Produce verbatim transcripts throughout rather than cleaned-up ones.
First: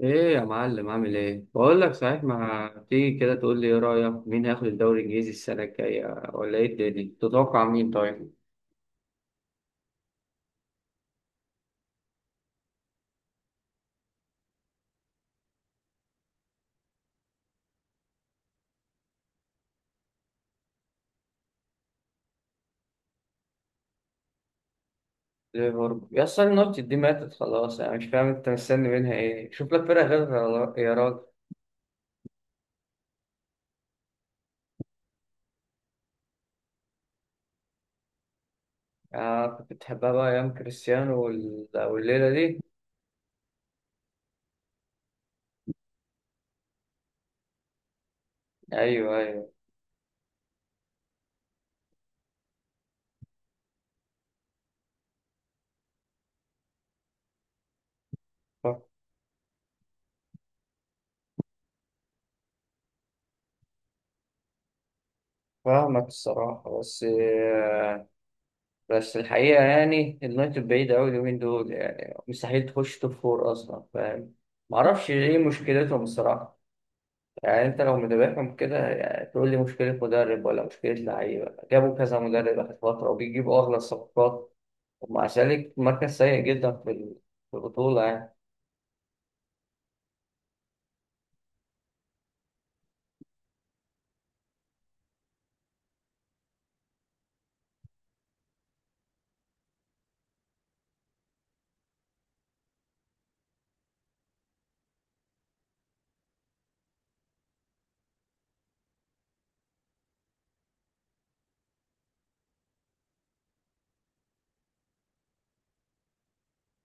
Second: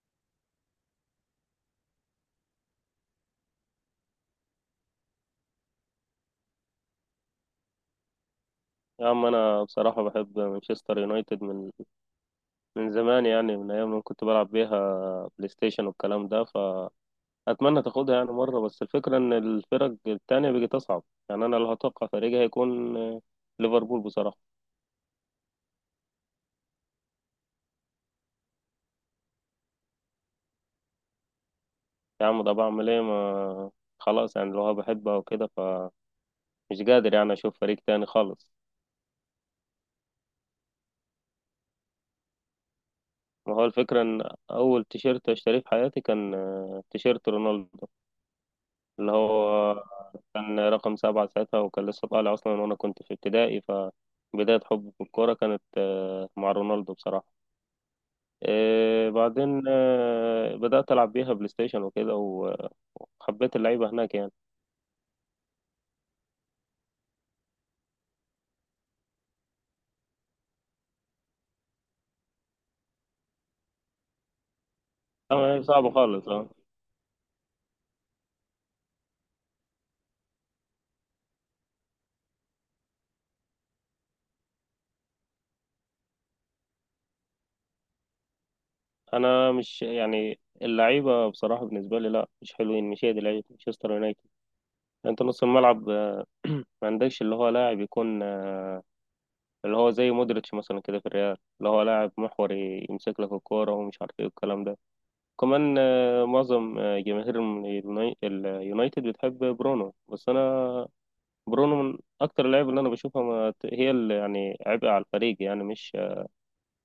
ايه يا معلم، عامل ايه؟ بقول لك صحيح، ما تيجي كده تقول لي ايه رايك؟ مين هياخد الدوري الانجليزي السنه الجايه؟ ولا ايه، الدنيا تتوقع مين؟ طيب يا عم، انا بصراحه بحب مانشستر يونايتد من من زمان، يعني من ايام ما كنت بلعب بيها بلاي ستيشن والكلام ده. فاتمنى تاخدها يعني مره، بس الفكره ان الفرق التانية بقت اصعب. يعني انا اللي هتوقع فريقي هيكون آه، ليفربول بصراحه. ليفربول؟ يا اصل النوت دي ماتت خلاص، انا مش فاهم انت مستني منها ايه، شوف لك فرقه غيرها يا راجل. يا عم ده بعمل ايه؟ ما خلاص يعني لو بحبها وكده فمش قادر يعني اشوف فريق تاني خالص. آه، كنت بتحبها بقى ايام كريستيانو وال- والليله دي. ما هو الفكره ان اول تيشيرت اشتريه في حياتي كان آه، تيشيرت رونالدو، اللي ايوه ايوه. هو كان رقم سبعة ساعتها، وكان لسه طالع أصلا، وأنا كنت في ابتدائي، فبداية حبي في الكورة كانت آه، مع رونالدو بصراحة. ف- آه، بعدين آه، بدأت ألعب بيها بلاي ستيشن وكده و- وحبيت اللعيبة هناك يعني. فاهمك الصراحه، بس آه، بس الحقيقه يعني اليونايتد بعيد قوي اليومين دول، يعني مستحيل تخش توب فور اصلا، فاهم؟ معرفش ايه طبعا هي صعبة مشكلتهم خالص اه. الصراحه، يعني انت لو متابعهم كده يعني تقول لي مشكلة مدرب ولا مشكلة لعيبة؟ جابوا كذا مدرب آخر فترة وبيجيبوا أغلى الصفقات، ومع ذلك مركز سيء جدا في ال- في البطولة يعني. أنا مش يعني اللعيبة بصراحة بالنسبة لي، لا مش حلوين، مش هي دي لعيبة مانشستر يونايتد. أنت نص الملعب آه، ما عندكش اللي هو لاعب يكون آه، اللي هو زي مودريتش مثلا كده في الريال، اللي هو لاعب محوري، يمسك لك الكورة ومش عارف إيه والكلام ده. كمان آه، معظم آه، جماهير اليوناي- اليونايتد بتحب برونو، بس انا برونو من اكتر اللعيبه اللي انا بشوفها، ما ت- هي اللي يعني عبء على الفريق يعني، مش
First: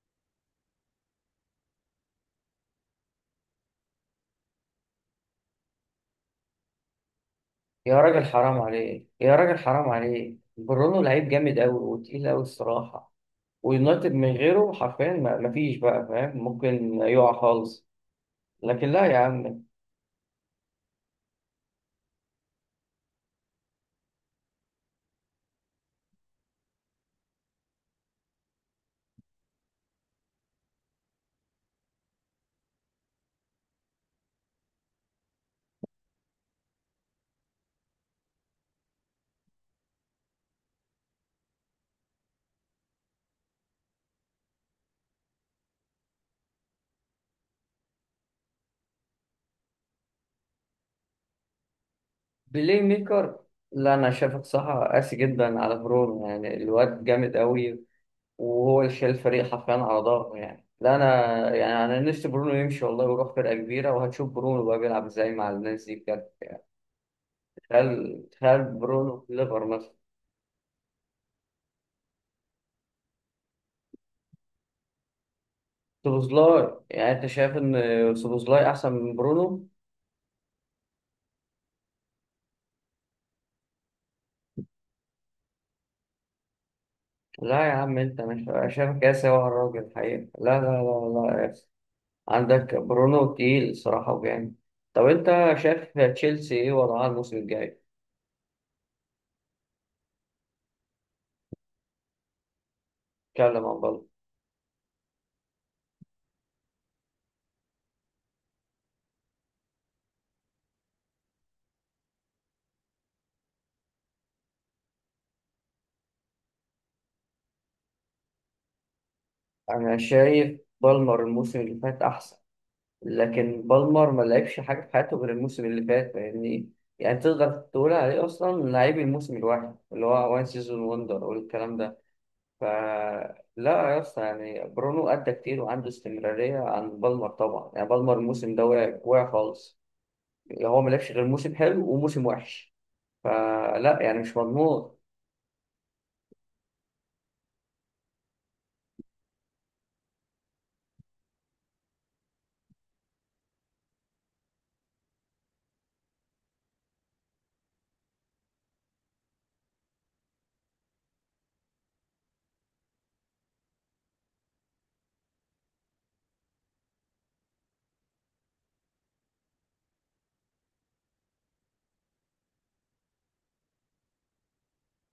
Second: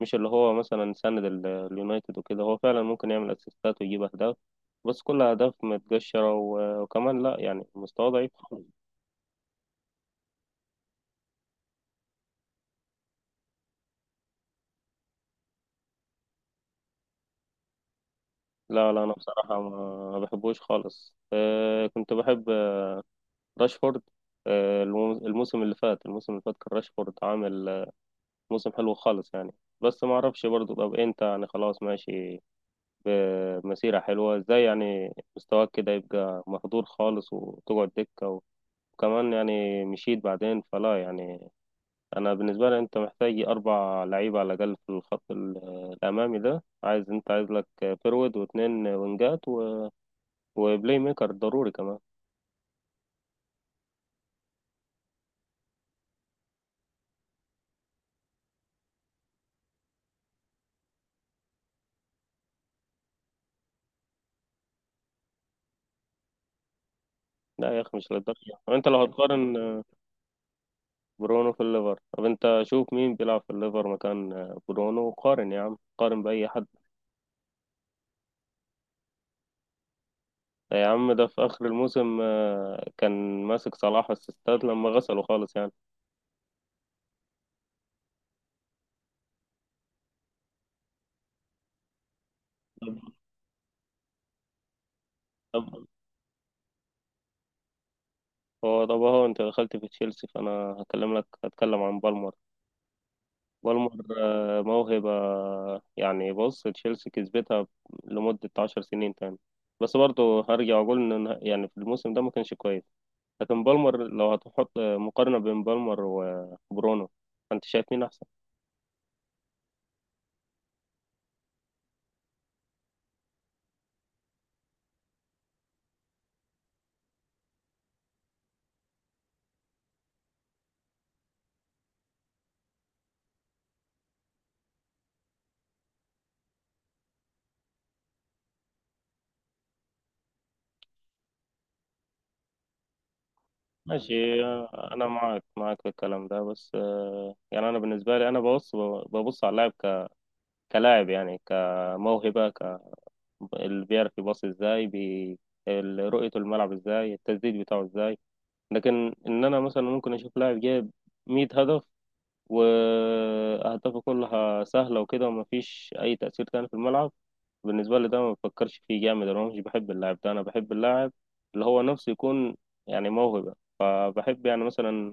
مش اللي هو مثلا ساند ال- اليونايتد وكده. هو فعلا ممكن يعمل اسيستات ويجيب اهداف، بس كلها اهداف متقشره و- وكمان لا، يعني يا مستواه راجل ضعيف حرام خالص. عليه، يا راجل حرام عليه، برونو لعيب جامد أوي وتقيل أوي الصراحة، ويونايتد من غيره حرفيا ما- مفيش بقى فاهم، ممكن يقع خالص. لكن لا لا، لا انا يا بصراحه عم. ما ما بحبوش خالص. آه، كنت بحب راشفورد. آه، الموسم اللي فات الموسم اللي فات كان راشفورد عامل موسم حلو خالص يعني. بس ما اعرفش برضو، طب انت يعني خلاص ماشي بمسيرة حلوة ازاي، يعني مستواك كده يبقى مهدور خالص وتقعد دكة، وكمان يعني مشيت بعدين، فلا يعني. انا بالنسبة لي انت محتاج اربع لعيبة على الاقل في الخط ال- الامامي ده، عايز، انت عايز لك فيرود واتنين وينجات و- وبلاي ميكر ضروري كمان. بلاي ميكر؟ لا، أنا شايفك صح قاسي جدا على برونو، يعني الواد جامد أوي وهو اللي شايل الفريق حرفيا على ظهره، يعني لا انا، يعني انا نفسي برونو يمشي والله ويروح فرقه كبيره، وهتشوف برونو بقى بيلعب ازاي مع الناس دي بجد يعني. لا يا اخي مش تخيل للدرجة، تخيل طب انت لو برونو في هتقارن ليفر مثلا. برونو في الليفر، طب انت شوف مين بيلعب في الليفر مكان برونو، وقارن يا عم، قارن بأي حد. سوبوزلاي؟ يعني انت شايف ان سوبوزلاي احسن من برونو؟ يا عم ده في آخر الموسم آه، كان ماسك صلاح اسيستات لما غسله خالص يعني. لا يا عم انت مش، أنا شايفك يا سوا الراجل الحقيقه، لا لا لا لا يا أسطى. عندك طب برونو تقيل صراحه وجامد. طب انت طب شايف تشيلسي ايه وضعها الموسم الجاي؟ هو طب هو أنت دخلت في تشيلسي، فأنا هكلم لك هتكلم عن بالمر. اتكلم عن بالمر بالمر. آه، موهبة، يعني بص تشيلسي كسبتها لمدة عشر سنين تاني. بس برضه هرجع أقول إن إن- يعني في الموسم ده ما كانش كويس. لكن بالمر لو هتحط آه، مقارنة بين بالمر وبرونو، أنت شايف مين أحسن؟ انا شايف بالمر الموسم اللي فات احسن، لكن بالمر ما لعبش حاجة في حياته غير الموسم اللي فات، فاهمني؟ يعني تقدر تقول عليه أصلا لعيب الموسم الواحد، اللي هو وان سيزون وندر والكلام ده. ف لا يا اسطى، يعني برونو أدى كتير وعنده استمرارية عن بالمر طبعا، يعني بالمر الموسم ده واقع واقع خالص، يعني هو ما لعبش غير موسم حلو وموسم وحش، فلا يعني مش ماشي، مضمون. انا معاك معاك في الكلام ده، بس آه، يعني انا بالنسبه لي انا ببص ببص على اللاعب ك- كلاعب، يعني كموهبه، ك اللي بيعرف يباصي ازاي بي... ال- رؤيته الملعب ازاي، التسديد بتاعه ازاي. لكن ان انا مثلا ممكن اشوف لاعب جايب 100 هدف، واهدافه كلها سهله وكده، ومفيش اي تاثير تاني في الملعب. بالنسبه لي ده ما بفكرش فيه جامد، انا مش بحب اللاعب ده، انا بحب اللاعب اللي هو نفسه يكون يعني موهبه. بحب يعني مثلا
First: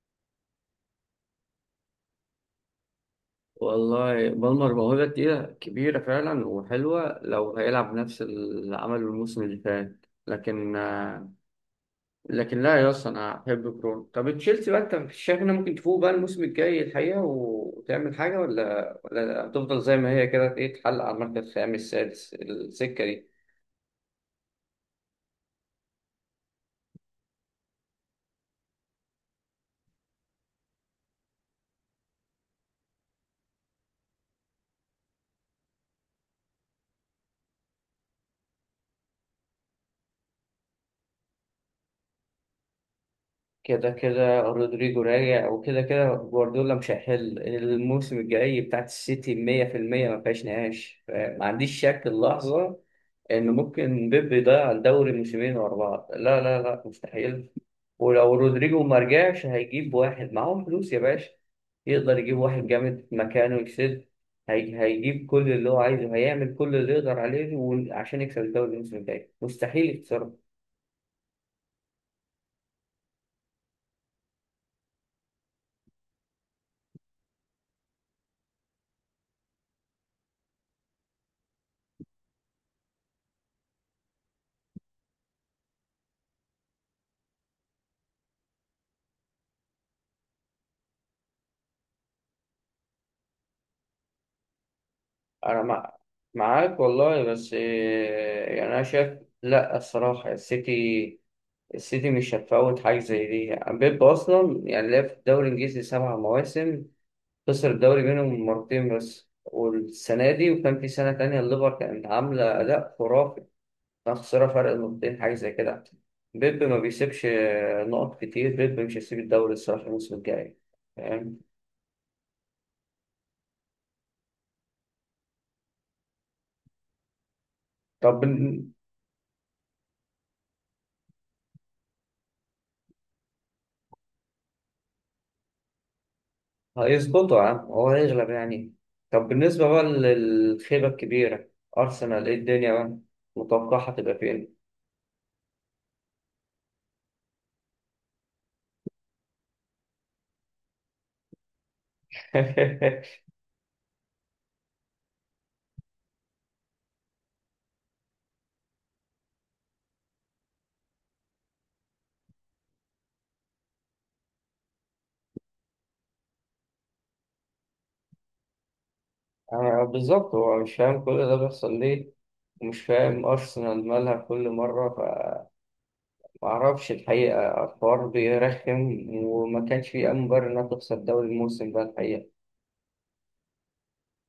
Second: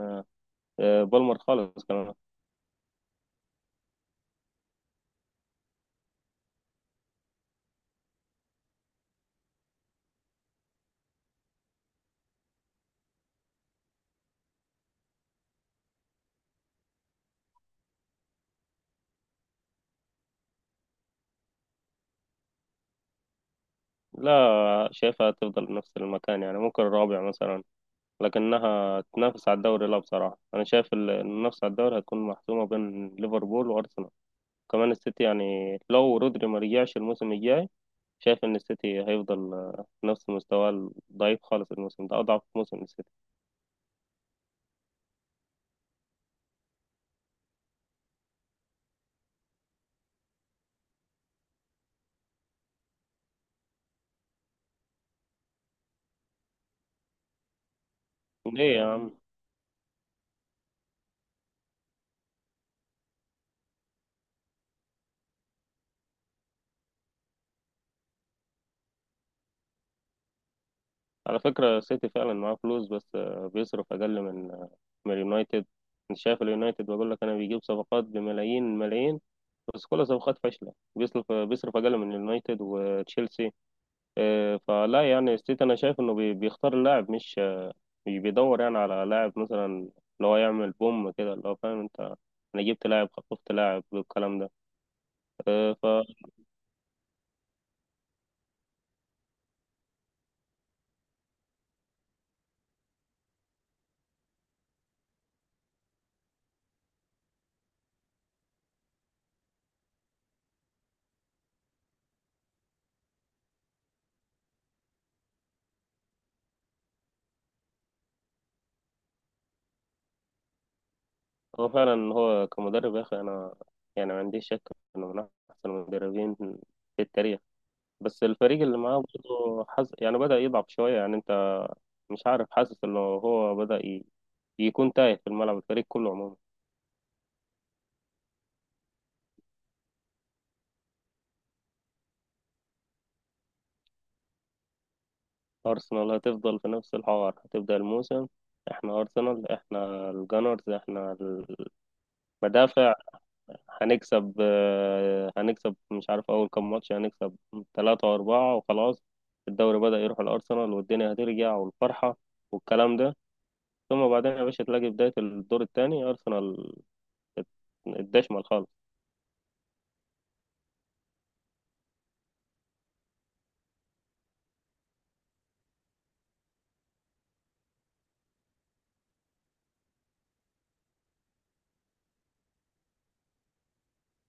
آه، بالمر خالص كمان. والله بالمر موهبة تقيلة كبيرة فعلا وحلوة لو هيلعب نفس اللي عمله الموسم اللي فات، لكن لكن لا يا اسطى، انا احب برونو. طب تشيلسي بقى، انت شايف انها ممكن تفوق بقى الموسم الجاي الحقيقه وتعمل حاجه، ولا ولا هتفضل زي ما هي كده، ايه تتحلق على المركز الخامس السادس، السكه دي؟ لا، شايفها تفضل نفس المكان يعني، ممكن الرابع مثلا، لكنها تنافس على الدوري لا، بصراحة أنا شايف ال- المنافسة على الدوري هتكون محسومة بين ليفربول وأرسنال. كمان السيتي يعني لو رودري ما رجعش الموسم الجاي، شايف إن السيتي هيفضل آه، نفس مستواه الضعيف خالص. الموسم ده أضعف موسم السيتي. كده كده رودريجو راجع، وكده كده جوارديولا مش هيحل الموسم الجاي بتاعت السيتي مية في المية، ما فيهاش نقاش، ما عنديش شك اللحظة إن ممكن بيب يضيع الدوري موسمين ورا بعض، لا لا لا مستحيل. ولو ليه رودريجو يا ما عم؟ رجعش هيجيب واحد، معاهم فلوس يا باشا، يقدر يجيب واحد جامد مكانه يكسب. هي- هيجيب كل اللي هو عايزه، هيعمل كل اللي يقدر عليه، وعشان يكسب الدوري الموسم الجاي مستحيل يخسر. على فكرة السيتي فعلا معاه فلوس، بس آه، بيصرف أقل من آه، من اليونايتد. أنت شايف اليونايتد؟ بقول لك أنا بيجيب صفقات بملايين الملايين، بس كل صفقات فاشلة. بيصرف بيصرف أقل من اليونايتد وتشيلسي. آه، فلا يعني ستيت، أنا شايف إنه بي- بيختار اللاعب، مش آه، مش بيدور يعني على لاعب مثلا اللي هو يعمل بوم كده، اللي هو فاهم أنت، أنا جبت لاعب خطفت لاعب والكلام ده. انا آه، مع... فهو معاك والله، بس إيه، يعني انا شايف، لا الصراحه السيتي، السيتي مش هتفوت حاجه زي دي، بيب اصلا يعني لعب في الدوري الانجليزي سبع مواسم، خسر الدوري منهم مرتين بس، والسنه دي، وكان في سنه تانية الليفر كانت عامله اداء خرافي، كان خسرها فرق نقطتين حاجه زي كده. بيب ما بيسيبش آه، نقط كتير، بيب مش هيسيب الدوري الصراحه الموسم الجاي، فاهم؟ فعلا، هو كمدرب يا أخي، أنا يعني ما عنديش شك إنه من أحسن المدربين في التاريخ. طب بس الفريق بن- اللي معاه برضه حز... يعني بدأ يضعف شوية، يعني أنت مش عارف، حاسس إنه هو بدأ ي... يكون تايه في الملعب، الفريق كله عموما. هيظبطوا يا عم، هو هيغلب يعني. طب بالنسبة بقى للخيبة الكبيرة، أرسنال، إيه الدنيا بقى متوقعة تبقى فين؟ أرسنال هتفضل في نفس الحوار. هتبدأ الموسم، احنا أرسنال، احنا الجانرز، احنا المدافع، هنكسب آه، هنكسب مش عارف أول كام ماتش، هنكسب ثلاثة وأربعة وخلاص. الدوري بدأ يروح الأرسنال، والدنيا هترجع، والفرحة والكلام ده. ثم بعدين يا باشا تلاقي بداية الدور الثاني أرسنال ات- اتدشمل خالص. أنا بالظبط هو مش فاهم كل ده بيحصل ليه، ومش فاهم أرسنال مالها كل مرة، فمعرفش الحقيقة الحوار بيرخم، وما كانش فيه أي مبرر إنها تخسر الدوري الموسم ده الحقيقة.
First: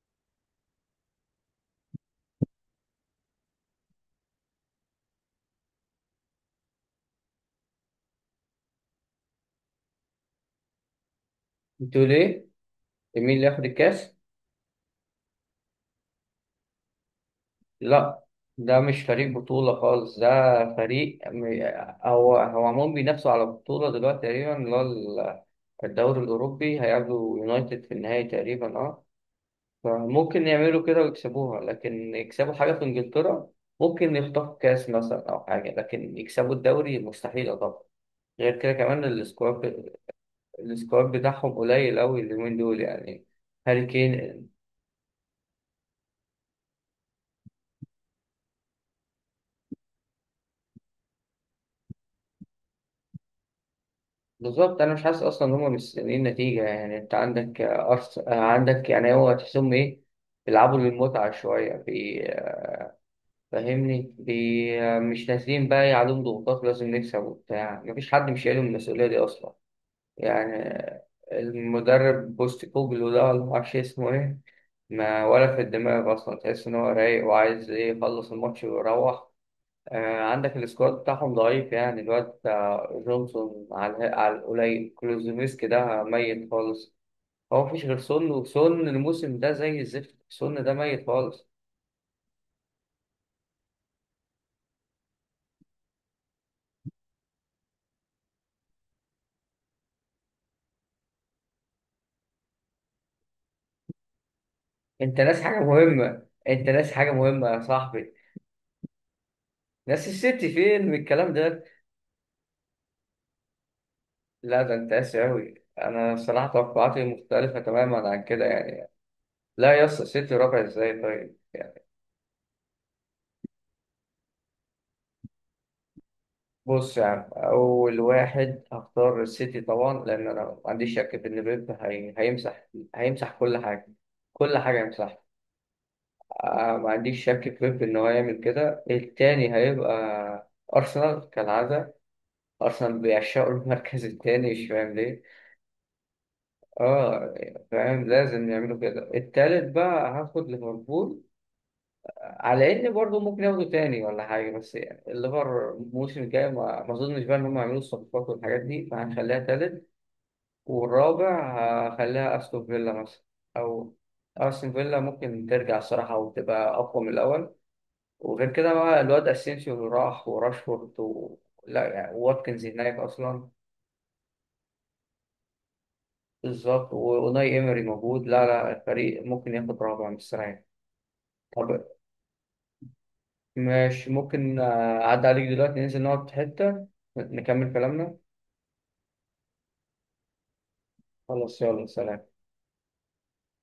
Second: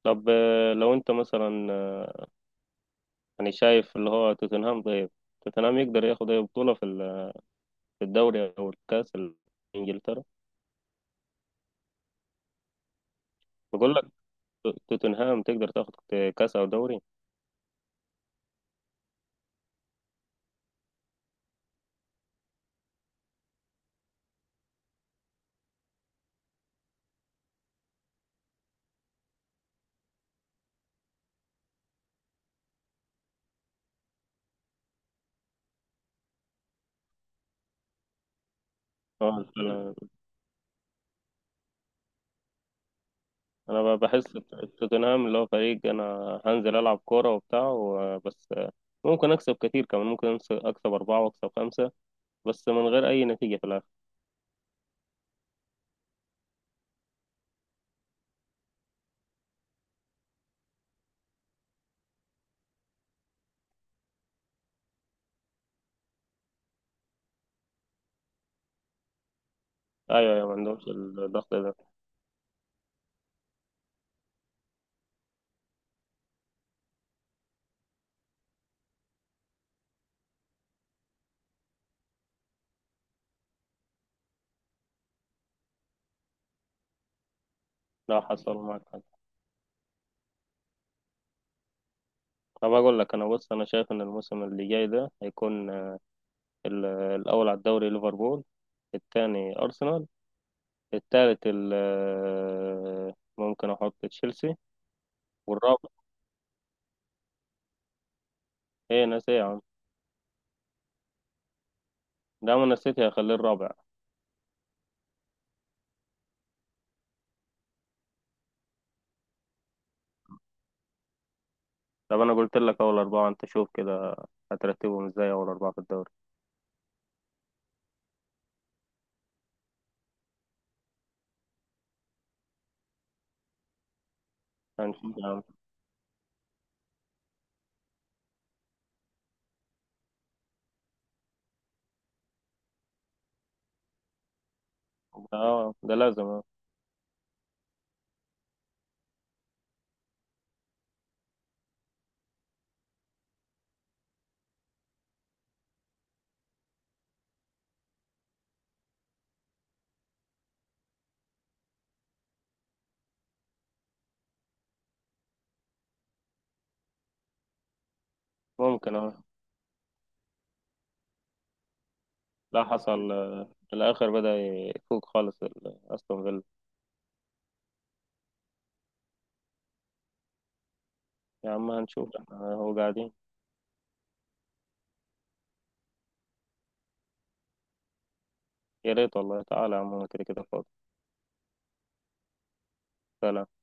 طب آه، لو أنت مثلا آه، يعني شايف اللي هو توتنهام، طيب توتنهام يقدر ياخد أي بطولة في ال- في الدوري أو الكأس الإنجلترا؟ أنتوا ليه؟ مين اللي ياخد بقول لك الكاس؟ توتنهام تقدر تاخد كاس او دوري. لا، ده مش فريق بطولة خالص ده، فريق م- هو هو عموما بينافسوا على بطولة دلوقتي تقريبا، اللي هو ال- الدوري الأوروبي، هيقابلوا يونايتد في النهائي تقريبا، اه. فممكن يعملوا كده ويكسبوها، لكن يكسبوا حاجة في إنجلترا، ممكن يخطفوا كاس مثلا أو حاجة، لكن يكسبوا الدوري مستحيل طبعا. غير كده كمان اه، السكواد، انا السكواد بتاعهم قليل أوي اليومين دول يعني، انا هاري ب- بحس كين. توتنهام اللي هو فريق انا هنزل العب كوره وبتاع و- بس ممكن اكسب كتير، كمان ممكن أنس- اكسب اربعه واكسب خمسه، بس من غير اي نتيجه في الاخر. بالظبط، انا مش حاسس اصلا ان هم مستنيين نتيجه يعني، انت عندك أرس... عندك، يعني هو تحسهم ايه؟ بيلعبوا للمتعه شويه بي... فاهمني بي... مش نازلين بقى، إيه عليهم ضغوطات لازم نكسب وبتاع، مفيش حد مش شايل المسؤوليه دي اصلا ايوه ايوه، ما يعني. عندهمش الضغط ده. المدرب بوست كوجلو ده، ولا معرفش اسمه ايه، ما ولا في الدماغ اصلا، تحس ان هو رايق وعايز ايه، يخلص الماتش ويروح. آه، عندك السكواد بتاعهم ضعيف، يعني الواد بتاع جونسون على الها- على القليل، كلوزوفسكي ده ميت خالص، هو مفيش غير لا سون، حصل معاك وسون حاجه. الموسم ده زي الزفت، سون ده ميت خالص. طب اقول لك انا، بص انا شايف ان الموسم اللي جاي ده هيكون ال- الاول على الدوري ليفربول، الثاني ارسنال، الثالث ممكن احط تشيلسي، انت ناس حاجة والرابع مهمة، انت ناس حاجة مهمة يا صاحبي. ايه؟ ناس ايه يا عم؟ ناس السيتي فين من الكلام ده؟ ده من السيتي هيخليه الرابع. لا ده انت قاسي أوي، أنا صراحة توقعاتي مختلفة تماما عن كده يعني. لا يا اسطى السيتي ربع ازاي؟ طيب طب انا قلت لك اول اربعه، انت شوف كده هترتبهم ازاي اول اربعه في الدوري. بص يا عم، أول واحد هختار السيتي طبعا، لأن أنا ما عنديش شك في إن بيب هي... هيمسح، هيمسح كل حاجة، كل حاجة هنشوف هيمسحها. يا عم. آه، ما عنديش شك في بيب إن هو يعمل كده. التاني هيبقى أرسنال كالعادة، أرسنال بيعشقوا المركز التاني مش فاهم ليه. اه ده لازم آه. آه، فاهم، لازم يعملوا كده. التالت بقى هاخد ليفربول، آه، على إن برضه ممكن ياخدوا تاني ولا حاجة، بس يعني الليفر الموسم الجاي ما ما أظنش بقى إن هم يعملوا الصفقات والحاجات دي، فهنخليها تالت. والرابع، هخليها أستون فيلا مثلا، أو أستون فيلا ممكن ترجع الصراحة وتبقى أقوى من الأول، وغير كده ممكن بقى اه. الواد أسينسيو اللي راح، وراشفورد و... لا يعني لا واتكنز هناك حصل أصلا. آه، في الاخر بدأ يفوق خالص ال- استون فيلا. بالظبط وناي إيمري موجود، لا لا الفريق ممكن ياخد رابع مستريح. يا عم طب هنشوف احنا، هو قاعدين. مش ممكن آه، أعدي عليك دلوقتي ننزل نقعد في حتة نكمل كلامنا؟ يا ريت والله، تعالى يا عم أنا كده كده فاضي. خلاص يلا سلام. سلام.